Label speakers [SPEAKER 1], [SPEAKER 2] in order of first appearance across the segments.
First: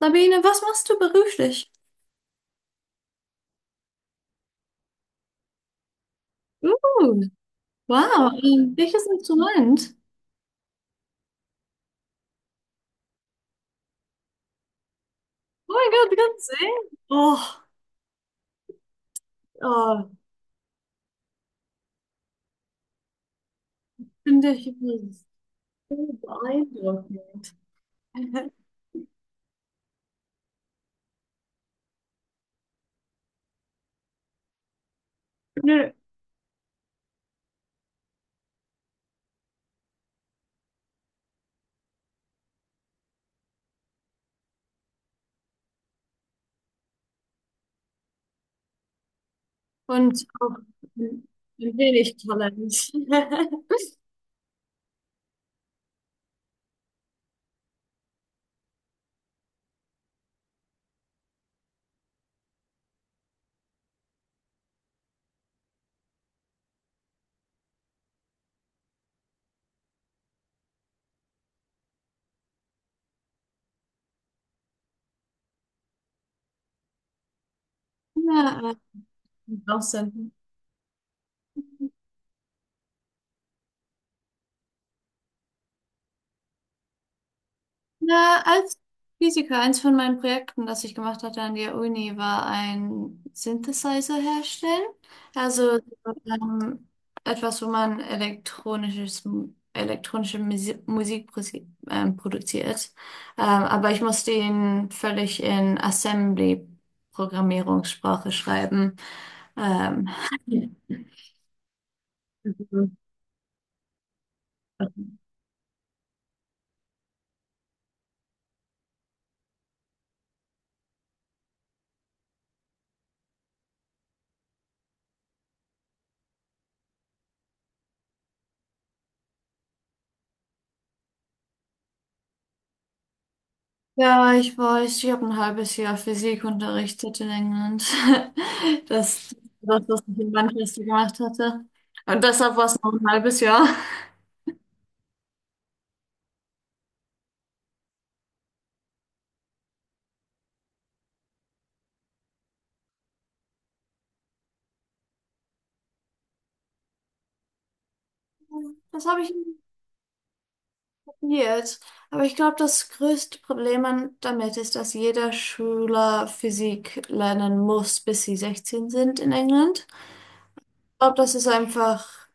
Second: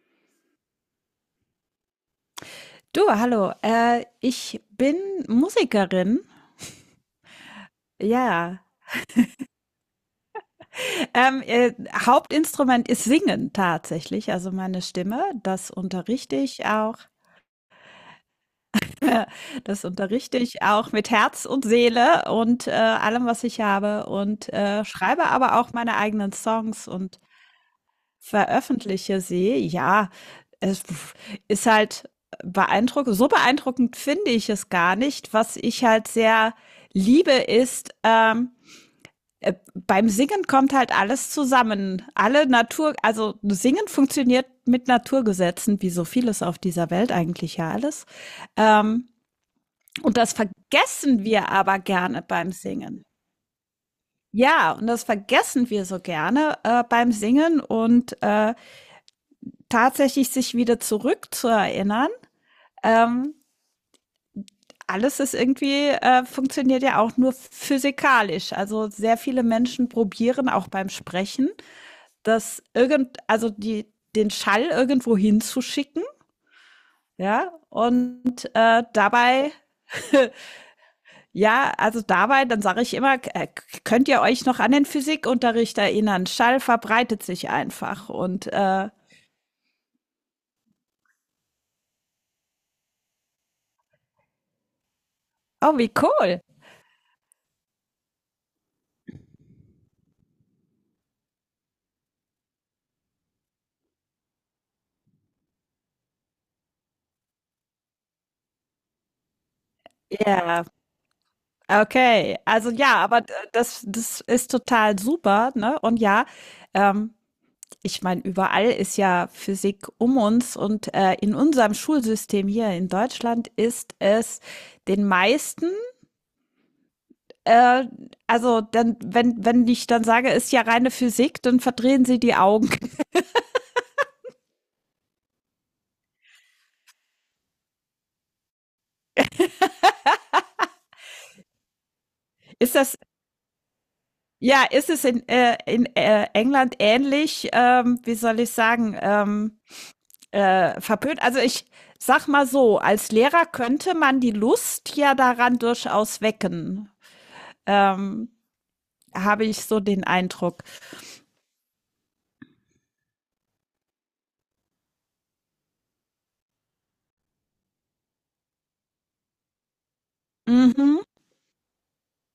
[SPEAKER 1] Sabine, was machst du beruflich?
[SPEAKER 2] Du, hallo. Ich bin Musikerin.
[SPEAKER 1] Uh, wow,
[SPEAKER 2] Ja.
[SPEAKER 1] welches Instrument?
[SPEAKER 2] Ähm, äh, Hauptinstrument ist Singen tatsächlich, also meine Stimme. Das
[SPEAKER 1] Oh mein Gott, du
[SPEAKER 2] unterrichte
[SPEAKER 1] kannst
[SPEAKER 2] ich auch.
[SPEAKER 1] singen? Oh,
[SPEAKER 2] Das
[SPEAKER 1] oh,
[SPEAKER 2] unterrichte ich auch mit Herz und Seele und allem, was ich habe.
[SPEAKER 1] finde
[SPEAKER 2] Und
[SPEAKER 1] ich
[SPEAKER 2] schreibe aber auch
[SPEAKER 1] so
[SPEAKER 2] meine eigenen Songs und
[SPEAKER 1] beeindruckend.
[SPEAKER 2] veröffentliche sie. Ja, es ist halt beeindruckend. So beeindruckend finde ich es gar nicht. Was ich
[SPEAKER 1] Nö,
[SPEAKER 2] halt sehr liebe, ist, beim Singen kommt halt alles zusammen. Alle Natur, also Singen funktioniert mit Naturgesetzen, wie so vieles auf dieser Welt eigentlich ja alles. Ähm, und
[SPEAKER 1] und
[SPEAKER 2] das
[SPEAKER 1] auch
[SPEAKER 2] vergessen
[SPEAKER 1] ein
[SPEAKER 2] wir
[SPEAKER 1] ein
[SPEAKER 2] aber
[SPEAKER 1] wenig
[SPEAKER 2] gerne beim
[SPEAKER 1] Talent.
[SPEAKER 2] Singen. Ja, und das vergessen wir so gerne beim Singen und tatsächlich sich wieder zurück zu erinnern. Ähm, alles ist irgendwie, funktioniert ja auch nur physikalisch. Also sehr viele Menschen probieren auch beim Sprechen das also den Schall irgendwo hinzuschicken, ja, und
[SPEAKER 1] Ja, draußen.
[SPEAKER 2] ja, also dabei, dann sage ich immer, könnt ihr euch noch an den Physikunterricht erinnern? Schall verbreitet sich einfach
[SPEAKER 1] Na,
[SPEAKER 2] und
[SPEAKER 1] als Physiker, eins von meinen Projekten, das ich gemacht hatte an der Uni, war ein Synthesizer herstellen.
[SPEAKER 2] oh,
[SPEAKER 1] Also
[SPEAKER 2] wie cool.
[SPEAKER 1] ähm, etwas, wo man elektronisches, elektronische Musik produziert. Aber ich musste ihn völlig in Assembly-Programmierungssprache schreiben. Ähm,
[SPEAKER 2] Ja, okay. Also ja, aber das ist total super, ne? Und ja, ähm, ich meine, überall ist ja Physik um uns und in unserem Schulsystem hier in Deutschland ist es den meisten, äh, also dann, wenn, wenn ich dann sage, ist ja reine Physik, dann verdrehen sie die Augen.
[SPEAKER 1] Ja, ich weiß, ich habe ein halbes Jahr Physik unterrichtet in England. Das, das, was ich in Manchester gemacht hatte. Und deshalb war
[SPEAKER 2] Ist
[SPEAKER 1] es noch
[SPEAKER 2] das,
[SPEAKER 1] ein halbes Jahr.
[SPEAKER 2] ja, ist es in, England ähnlich, wie soll ich sagen, verpönt? Also ich sag mal so, als Lehrer könnte man die Lust ja daran durchaus wecken. Ähm,
[SPEAKER 1] Das habe ich
[SPEAKER 2] habe
[SPEAKER 1] nie
[SPEAKER 2] ich so den Eindruck.
[SPEAKER 1] probiert. Aber ich glaube, das größte Problem damit ist, dass jeder Schüler Physik lernen muss, bis sie 16 sind in England. Ich
[SPEAKER 2] Mhm.
[SPEAKER 1] glaube, das ist einfach.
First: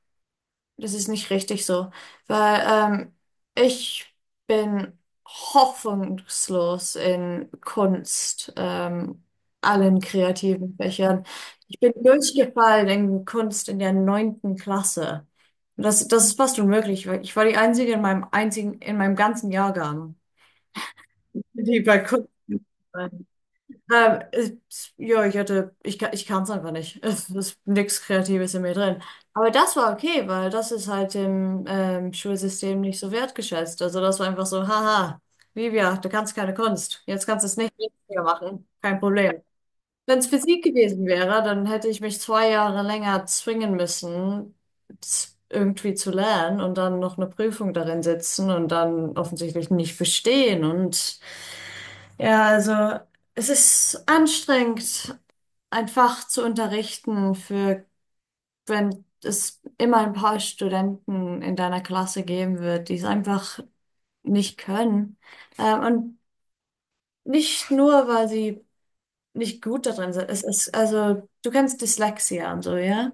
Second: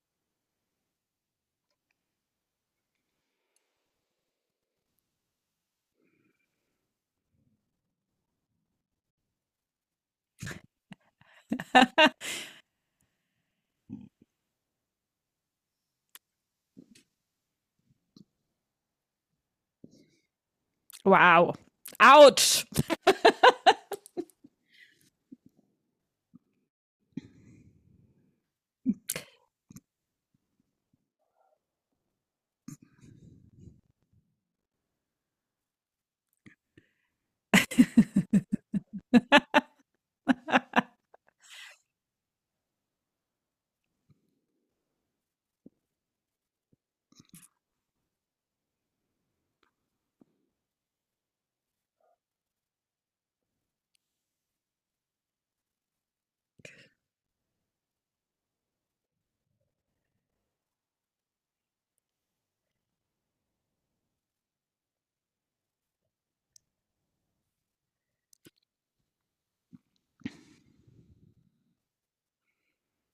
[SPEAKER 1] Das ist nicht richtig so, weil ich bin hoffnungslos in Kunst, allen kreativen Fächern. Ich bin durchgefallen in Kunst in der neunten Klasse. Und das ist fast unmöglich, weil ich war die Einzige in meinem einzigen, in meinem ganzen Jahrgang,
[SPEAKER 2] Wow.
[SPEAKER 1] die bei Kunst.
[SPEAKER 2] Autsch.
[SPEAKER 1] Ähm, es- ja, ich hatte, ich, ka- ich kann es einfach nicht. Es ist nichts Kreatives in mir drin. Aber das war okay, weil das ist halt im Schulsystem nicht so wertgeschätzt. Also das war einfach so, haha, Livia, du kannst keine Kunst. Jetzt kannst du es nicht mehr machen. Kein Problem. Wenn es Physik gewesen wäre, dann hätte ich mich 2 Jahre länger zwingen müssen, irgendwie zu lernen und dann noch eine Prüfung darin sitzen und dann offensichtlich nicht bestehen und ja, also es ist anstrengend, ein Fach zu unterrichten für, wenn es immer ein paar Studenten in deiner Klasse geben wird, die es einfach nicht können. Und nicht nur, weil sie nicht gut darin sind. Es ist, also du kennst Dyslexia und so, ja?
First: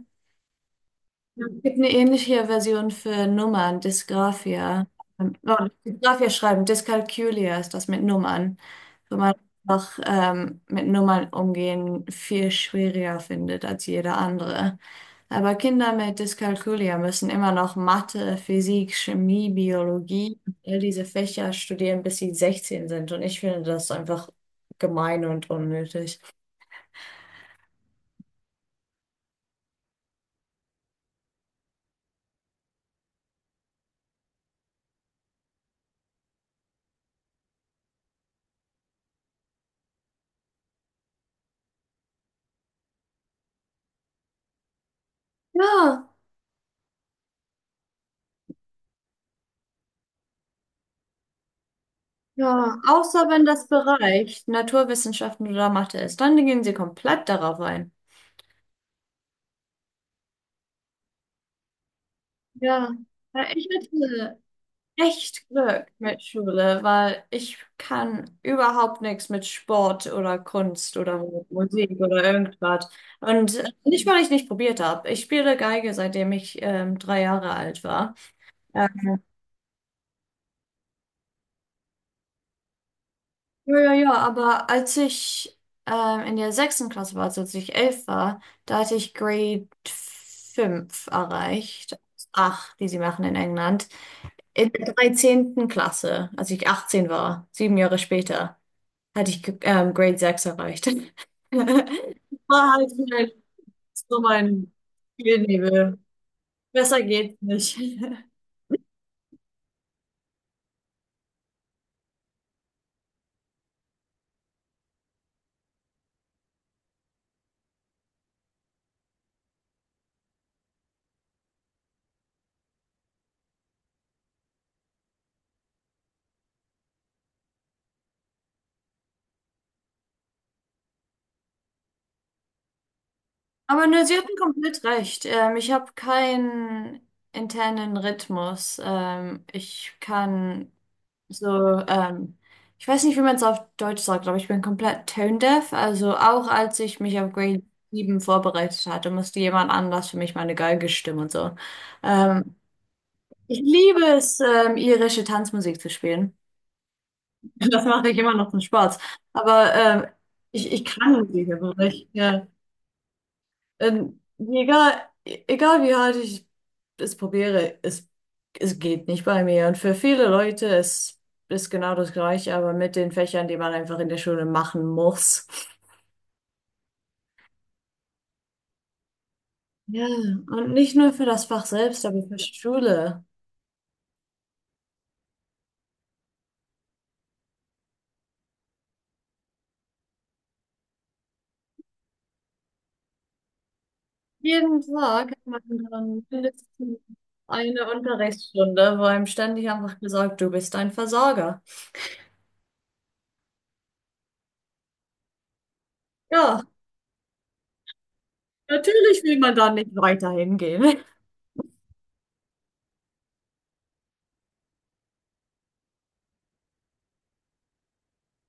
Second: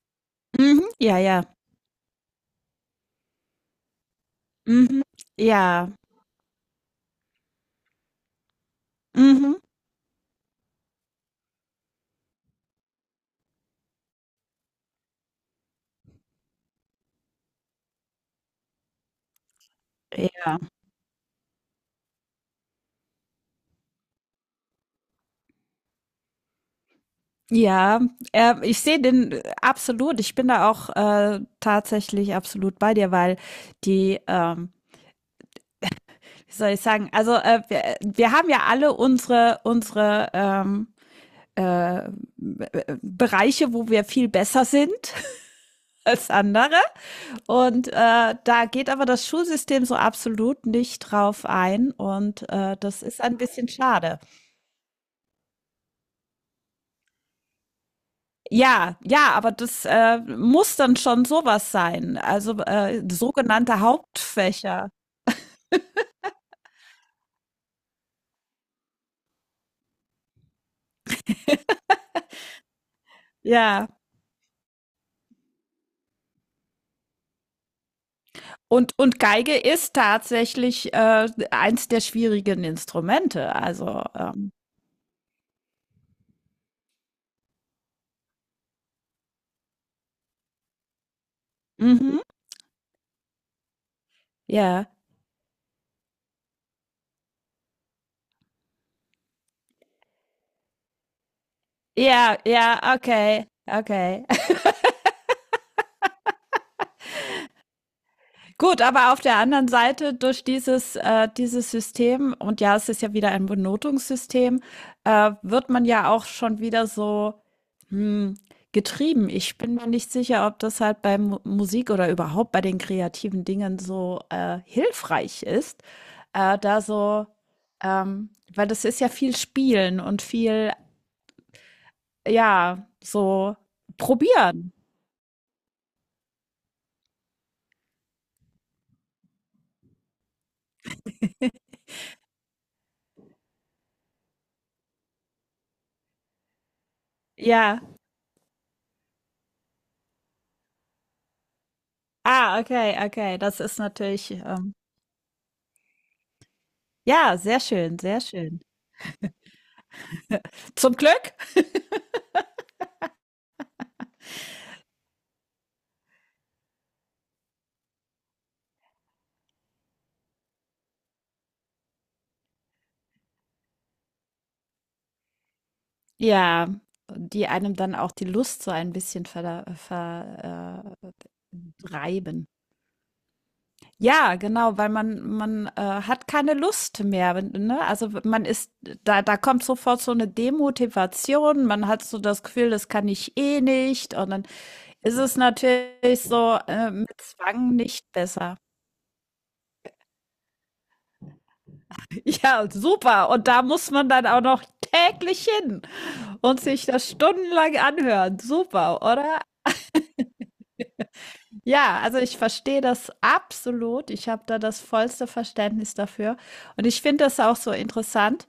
[SPEAKER 2] Mhm. Ja,
[SPEAKER 1] Ja,
[SPEAKER 2] ja.
[SPEAKER 1] es gibt eine ähnliche Version für Nummern, Dysgraphia.
[SPEAKER 2] Mhm.
[SPEAKER 1] Oh,
[SPEAKER 2] Ja.
[SPEAKER 1] Dysgraphia schreiben, Dyskalkulia ist das mit Nummern. Wo man
[SPEAKER 2] Mhm.
[SPEAKER 1] einfach mit Nummern umgehen viel schwieriger findet als jeder andere. Aber Kinder mit Dyskalkulia müssen immer noch Mathe, Physik, Chemie, Biologie,
[SPEAKER 2] Ja,
[SPEAKER 1] all diese Fächer studieren, bis sie 16 sind. Und ich finde das einfach gemein und unnötig.
[SPEAKER 2] ja, ich sehe den absolut. Ich bin da auch tatsächlich absolut bei dir, weil die, ähm, wie soll ich sagen, also wir haben ja alle unsere äh, Bereiche, wo wir viel besser sind
[SPEAKER 1] Ja.
[SPEAKER 2] als andere. Und da geht aber das Schulsystem so absolut nicht drauf ein. Und
[SPEAKER 1] Ja,
[SPEAKER 2] das ist
[SPEAKER 1] außer
[SPEAKER 2] ein
[SPEAKER 1] wenn das
[SPEAKER 2] bisschen schade.
[SPEAKER 1] Bereich Naturwissenschaften oder Mathe ist, dann gehen sie komplett darauf ein.
[SPEAKER 2] Ja, ja, aber das, muss dann schon sowas sein. Also,
[SPEAKER 1] Ja, ja, ich
[SPEAKER 2] sogenannte
[SPEAKER 1] hatte
[SPEAKER 2] Hauptfächer.
[SPEAKER 1] echt Glück mit Schule, weil ich kann überhaupt nichts mit Sport oder Kunst oder mit Musik oder irgendwas. Und
[SPEAKER 2] Ja.
[SPEAKER 1] nicht, weil ich nicht probiert habe. Ich spiele Geige, seitdem ich 3 Jahre alt war.
[SPEAKER 2] Und Geige ist tatsächlich, eins der schwierigen Instrumente.
[SPEAKER 1] Ja, ja,
[SPEAKER 2] Also,
[SPEAKER 1] ja, aber als ich in der sechsten Klasse war, also als ich 11 war, da hatte ich Grade 5 erreicht.
[SPEAKER 2] mhm.
[SPEAKER 1] Acht, die sie machen in England. In
[SPEAKER 2] Ja.
[SPEAKER 1] der 13. Klasse, als ich 18 war, 7 Jahre später, hatte ich Grade 6 erreicht.
[SPEAKER 2] Ja,
[SPEAKER 1] War
[SPEAKER 2] ja,
[SPEAKER 1] halt mein,
[SPEAKER 2] okay,
[SPEAKER 1] so
[SPEAKER 2] okay.
[SPEAKER 1] mein Spielnebel. Besser geht's nicht.
[SPEAKER 2] Gut, aber auf der anderen Seite durch dieses, dieses System und ja, es ist ja wieder ein Benotungssystem, wird man ja auch schon wieder so Hm, getrieben. Ich bin mir nicht sicher, ob das halt bei Mu Musik oder überhaupt bei den kreativen Dingen so, hilfreich ist, da so ähm, weil das ist ja viel Spielen und viel, ja, so
[SPEAKER 1] Aber ne, Sie hatten
[SPEAKER 2] probieren.
[SPEAKER 1] komplett recht. Ich habe keinen internen Rhythmus. Ich kann so, ich weiß nicht, wie man es auf Deutsch sagt, aber ich bin komplett tone deaf. Also auch als ich mich auf Grade
[SPEAKER 2] Ja.
[SPEAKER 1] sieben vorbereitet hatte, musste jemand anders für mich meine Geige stimmen und so. Ähm,
[SPEAKER 2] Ah, okay, okay.
[SPEAKER 1] Ich
[SPEAKER 2] Das ist
[SPEAKER 1] liebe
[SPEAKER 2] natürlich,
[SPEAKER 1] es, irische Tanzmusik zu spielen.
[SPEAKER 2] ja, sehr
[SPEAKER 1] Das
[SPEAKER 2] schön,
[SPEAKER 1] mache ich
[SPEAKER 2] sehr
[SPEAKER 1] immer noch zum
[SPEAKER 2] schön.
[SPEAKER 1] Spaß. Aber ich, ich
[SPEAKER 2] Zum
[SPEAKER 1] kann
[SPEAKER 2] Glück.
[SPEAKER 1] Musik, aber ich, ja. Egal, egal wie hart ich es probiere, es geht nicht bei mir. Und für viele Leute ist, genau das Gleiche, aber mit den Fächern, die man einfach in der Schule machen muss.
[SPEAKER 2] Ja, die einem dann auch die Lust so ein bisschen verda
[SPEAKER 1] Ja, und
[SPEAKER 2] ver
[SPEAKER 1] nicht nur für das Fach selbst, aber für die
[SPEAKER 2] reiben.
[SPEAKER 1] Schule.
[SPEAKER 2] Ja, genau, weil man hat keine Lust mehr, wenn- ne? Also man ist da kommt sofort so eine Demotivation, man hat so das Gefühl, das kann ich eh nicht und dann
[SPEAKER 1] Jeden
[SPEAKER 2] ist
[SPEAKER 1] Tag
[SPEAKER 2] es
[SPEAKER 1] hat man
[SPEAKER 2] natürlich
[SPEAKER 1] dann
[SPEAKER 2] so
[SPEAKER 1] mindestens
[SPEAKER 2] mit Zwang
[SPEAKER 1] eine
[SPEAKER 2] nicht besser.
[SPEAKER 1] Unterrichtsstunde, wo einem ständig einfach gesagt, du bist ein Versager.
[SPEAKER 2] Ja, super und da muss man dann auch noch täglich hin und
[SPEAKER 1] Ja,
[SPEAKER 2] sich das stundenlang anhören. Super,
[SPEAKER 1] natürlich will
[SPEAKER 2] oder?
[SPEAKER 1] man da nicht weiter hingehen.
[SPEAKER 2] Ja, also ich verstehe das absolut. Ich habe da das vollste Verständnis dafür und ich finde das auch so interessant.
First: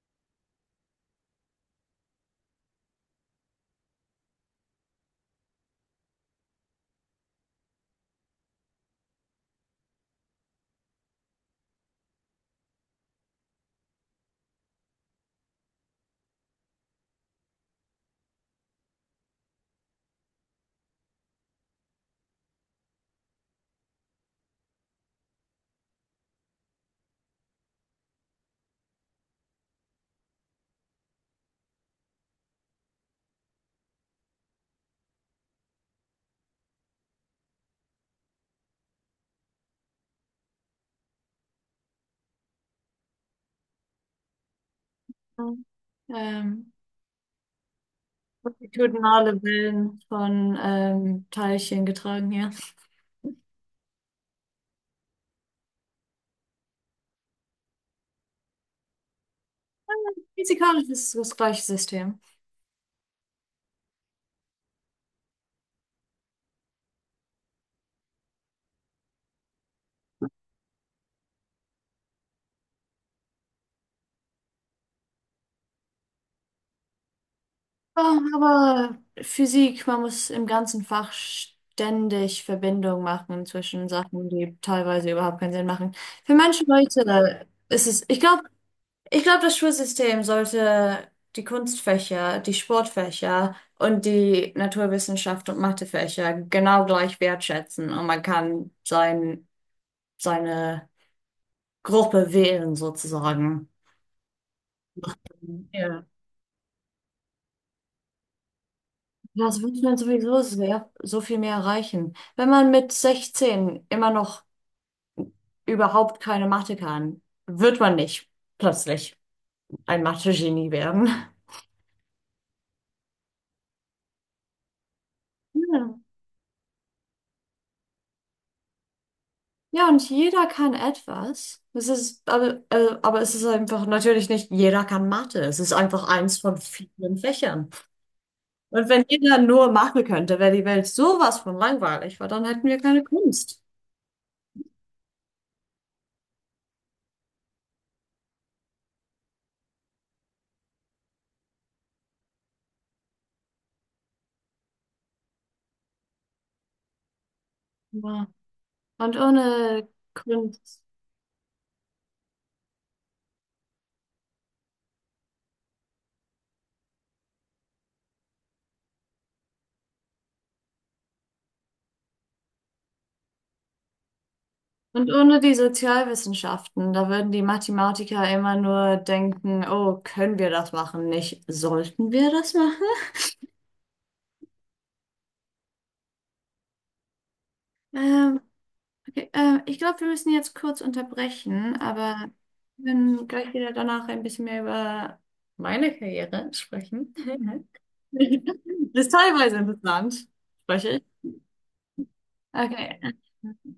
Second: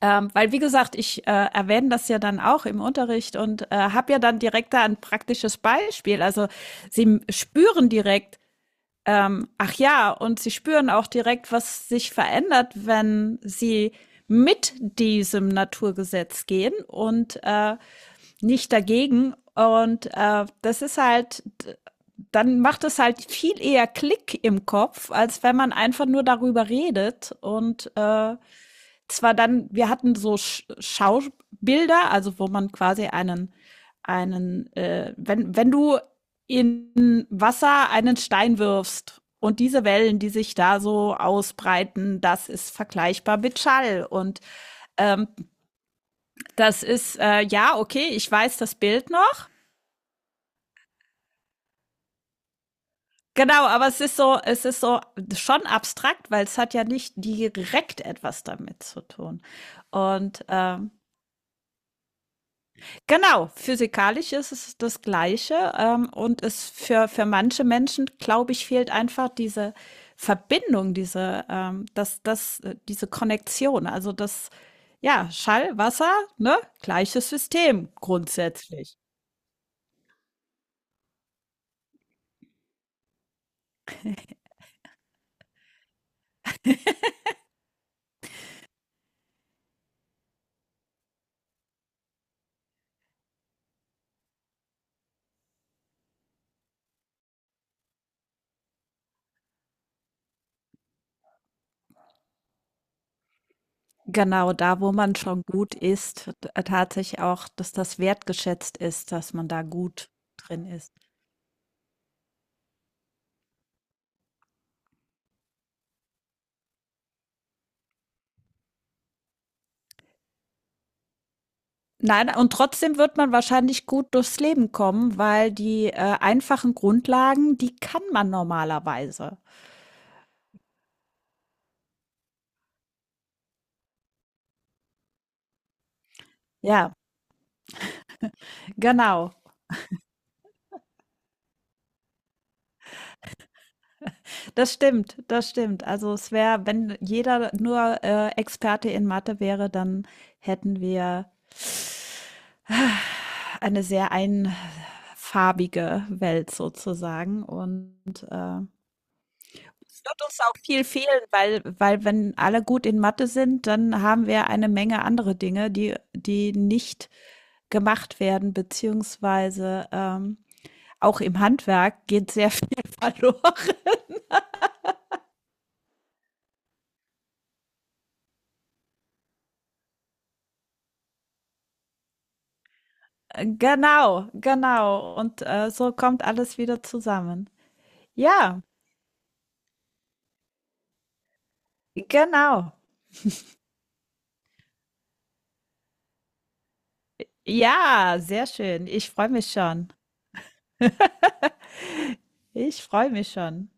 [SPEAKER 2] Weil, wie gesagt, ich erwähne das ja dann auch im Unterricht und habe ja dann direkt da ein praktisches Beispiel. Also sie spüren direkt, ach ja, und sie spüren auch direkt, was sich verändert, wenn sie mit diesem Naturgesetz gehen und nicht dagegen. Und das ist halt, dann macht es halt viel eher Klick im Kopf, als wenn man einfach nur darüber redet und zwar dann, wir hatten so Schaubilder, also wo man quasi wenn, wenn du in Wasser einen Stein wirfst und diese Wellen, die sich da so ausbreiten, das ist vergleichbar mit Schall. Und ähm,
[SPEAKER 1] Ähm,
[SPEAKER 2] das ist, ja, okay, ich weiß das Bild
[SPEAKER 1] Longitudinale
[SPEAKER 2] noch.
[SPEAKER 1] Wellen von Teilchen getragen, ja.
[SPEAKER 2] Genau, aber es ist so schon abstrakt, weil es hat ja nicht direkt etwas damit zu tun. Und
[SPEAKER 1] Physikalisch
[SPEAKER 2] ähm,
[SPEAKER 1] ist es das gleiche System.
[SPEAKER 2] Genau, physikalisch ist es das Gleiche, und es für manche Menschen, glaube ich, fehlt einfach diese Verbindung, diese Konnektion. Also, das ja, Schall, Wasser, ne, gleiches System
[SPEAKER 1] Ja,
[SPEAKER 2] grundsätzlich.
[SPEAKER 1] aber Physik, man muss im ganzen Fach ständig Verbindungen machen zwischen Sachen, die teilweise überhaupt keinen Sinn machen. Für manche Leute ist es, ich glaube, das Schulsystem sollte die Kunstfächer, die Sportfächer und die Naturwissenschaft und Mathefächer genau gleich wertschätzen und man kann seine Gruppe wählen sozusagen.
[SPEAKER 2] Genau, da, wo man schon gut
[SPEAKER 1] Ja.
[SPEAKER 2] ist, t tatsächlich auch, dass das wertgeschätzt ist, dass man da
[SPEAKER 1] Das wird man
[SPEAKER 2] gut
[SPEAKER 1] sowieso
[SPEAKER 2] drin
[SPEAKER 1] sehr,
[SPEAKER 2] ist.
[SPEAKER 1] so viel mehr erreichen. Wenn man mit 16 immer noch überhaupt keine Mathe kann, wird man nicht plötzlich ein Mathe-Genie werden.
[SPEAKER 2] Nein, und trotzdem wird man wahrscheinlich gut durchs Leben kommen, weil die,
[SPEAKER 1] Ja,
[SPEAKER 2] einfachen Grundlagen, die kann man normalerweise.
[SPEAKER 1] ja, und jeder kann etwas. Es ist, aber es ist einfach natürlich nicht, jeder kann Mathe. Es ist einfach eins von
[SPEAKER 2] Ja,
[SPEAKER 1] vielen Fächern. Und wenn
[SPEAKER 2] genau.
[SPEAKER 1] jeder nur Mathe könnte, wäre die Welt sowas von langweilig, weil dann hätten wir keine Kunst.
[SPEAKER 2] Das stimmt, das stimmt. Also es wäre, wenn jeder nur, Experte in Mathe wäre, dann hätten wir äh, eine sehr einfarbige Welt sozusagen
[SPEAKER 1] Ja.
[SPEAKER 2] und.
[SPEAKER 1] Und ohne
[SPEAKER 2] Es wird uns auch
[SPEAKER 1] Kunst
[SPEAKER 2] viel fehlen, weil, weil wenn alle gut in Mathe sind, dann haben wir eine Menge andere Dinge, die nicht gemacht werden, beziehungsweise auch im Handwerk geht sehr viel verloren.
[SPEAKER 1] und ohne die Sozialwissenschaften, da würden die Mathematiker immer nur denken, oh, können wir das machen? Nicht, sollten wir das machen?
[SPEAKER 2] Genau, genau. Und so kommt alles wieder zusammen.
[SPEAKER 1] Ähm,
[SPEAKER 2] Ja,
[SPEAKER 1] okay, ich glaube, wir müssen jetzt kurz unterbrechen, aber
[SPEAKER 2] genau.
[SPEAKER 1] wir können gleich wieder danach ein bisschen mehr über meine Karriere sprechen.
[SPEAKER 2] Ja, sehr schön.
[SPEAKER 1] Das
[SPEAKER 2] Ich
[SPEAKER 1] ist
[SPEAKER 2] freue mich
[SPEAKER 1] teilweise
[SPEAKER 2] schon.
[SPEAKER 1] interessant, spreche ich.
[SPEAKER 2] Ich
[SPEAKER 1] Okay.
[SPEAKER 2] freue mich schon.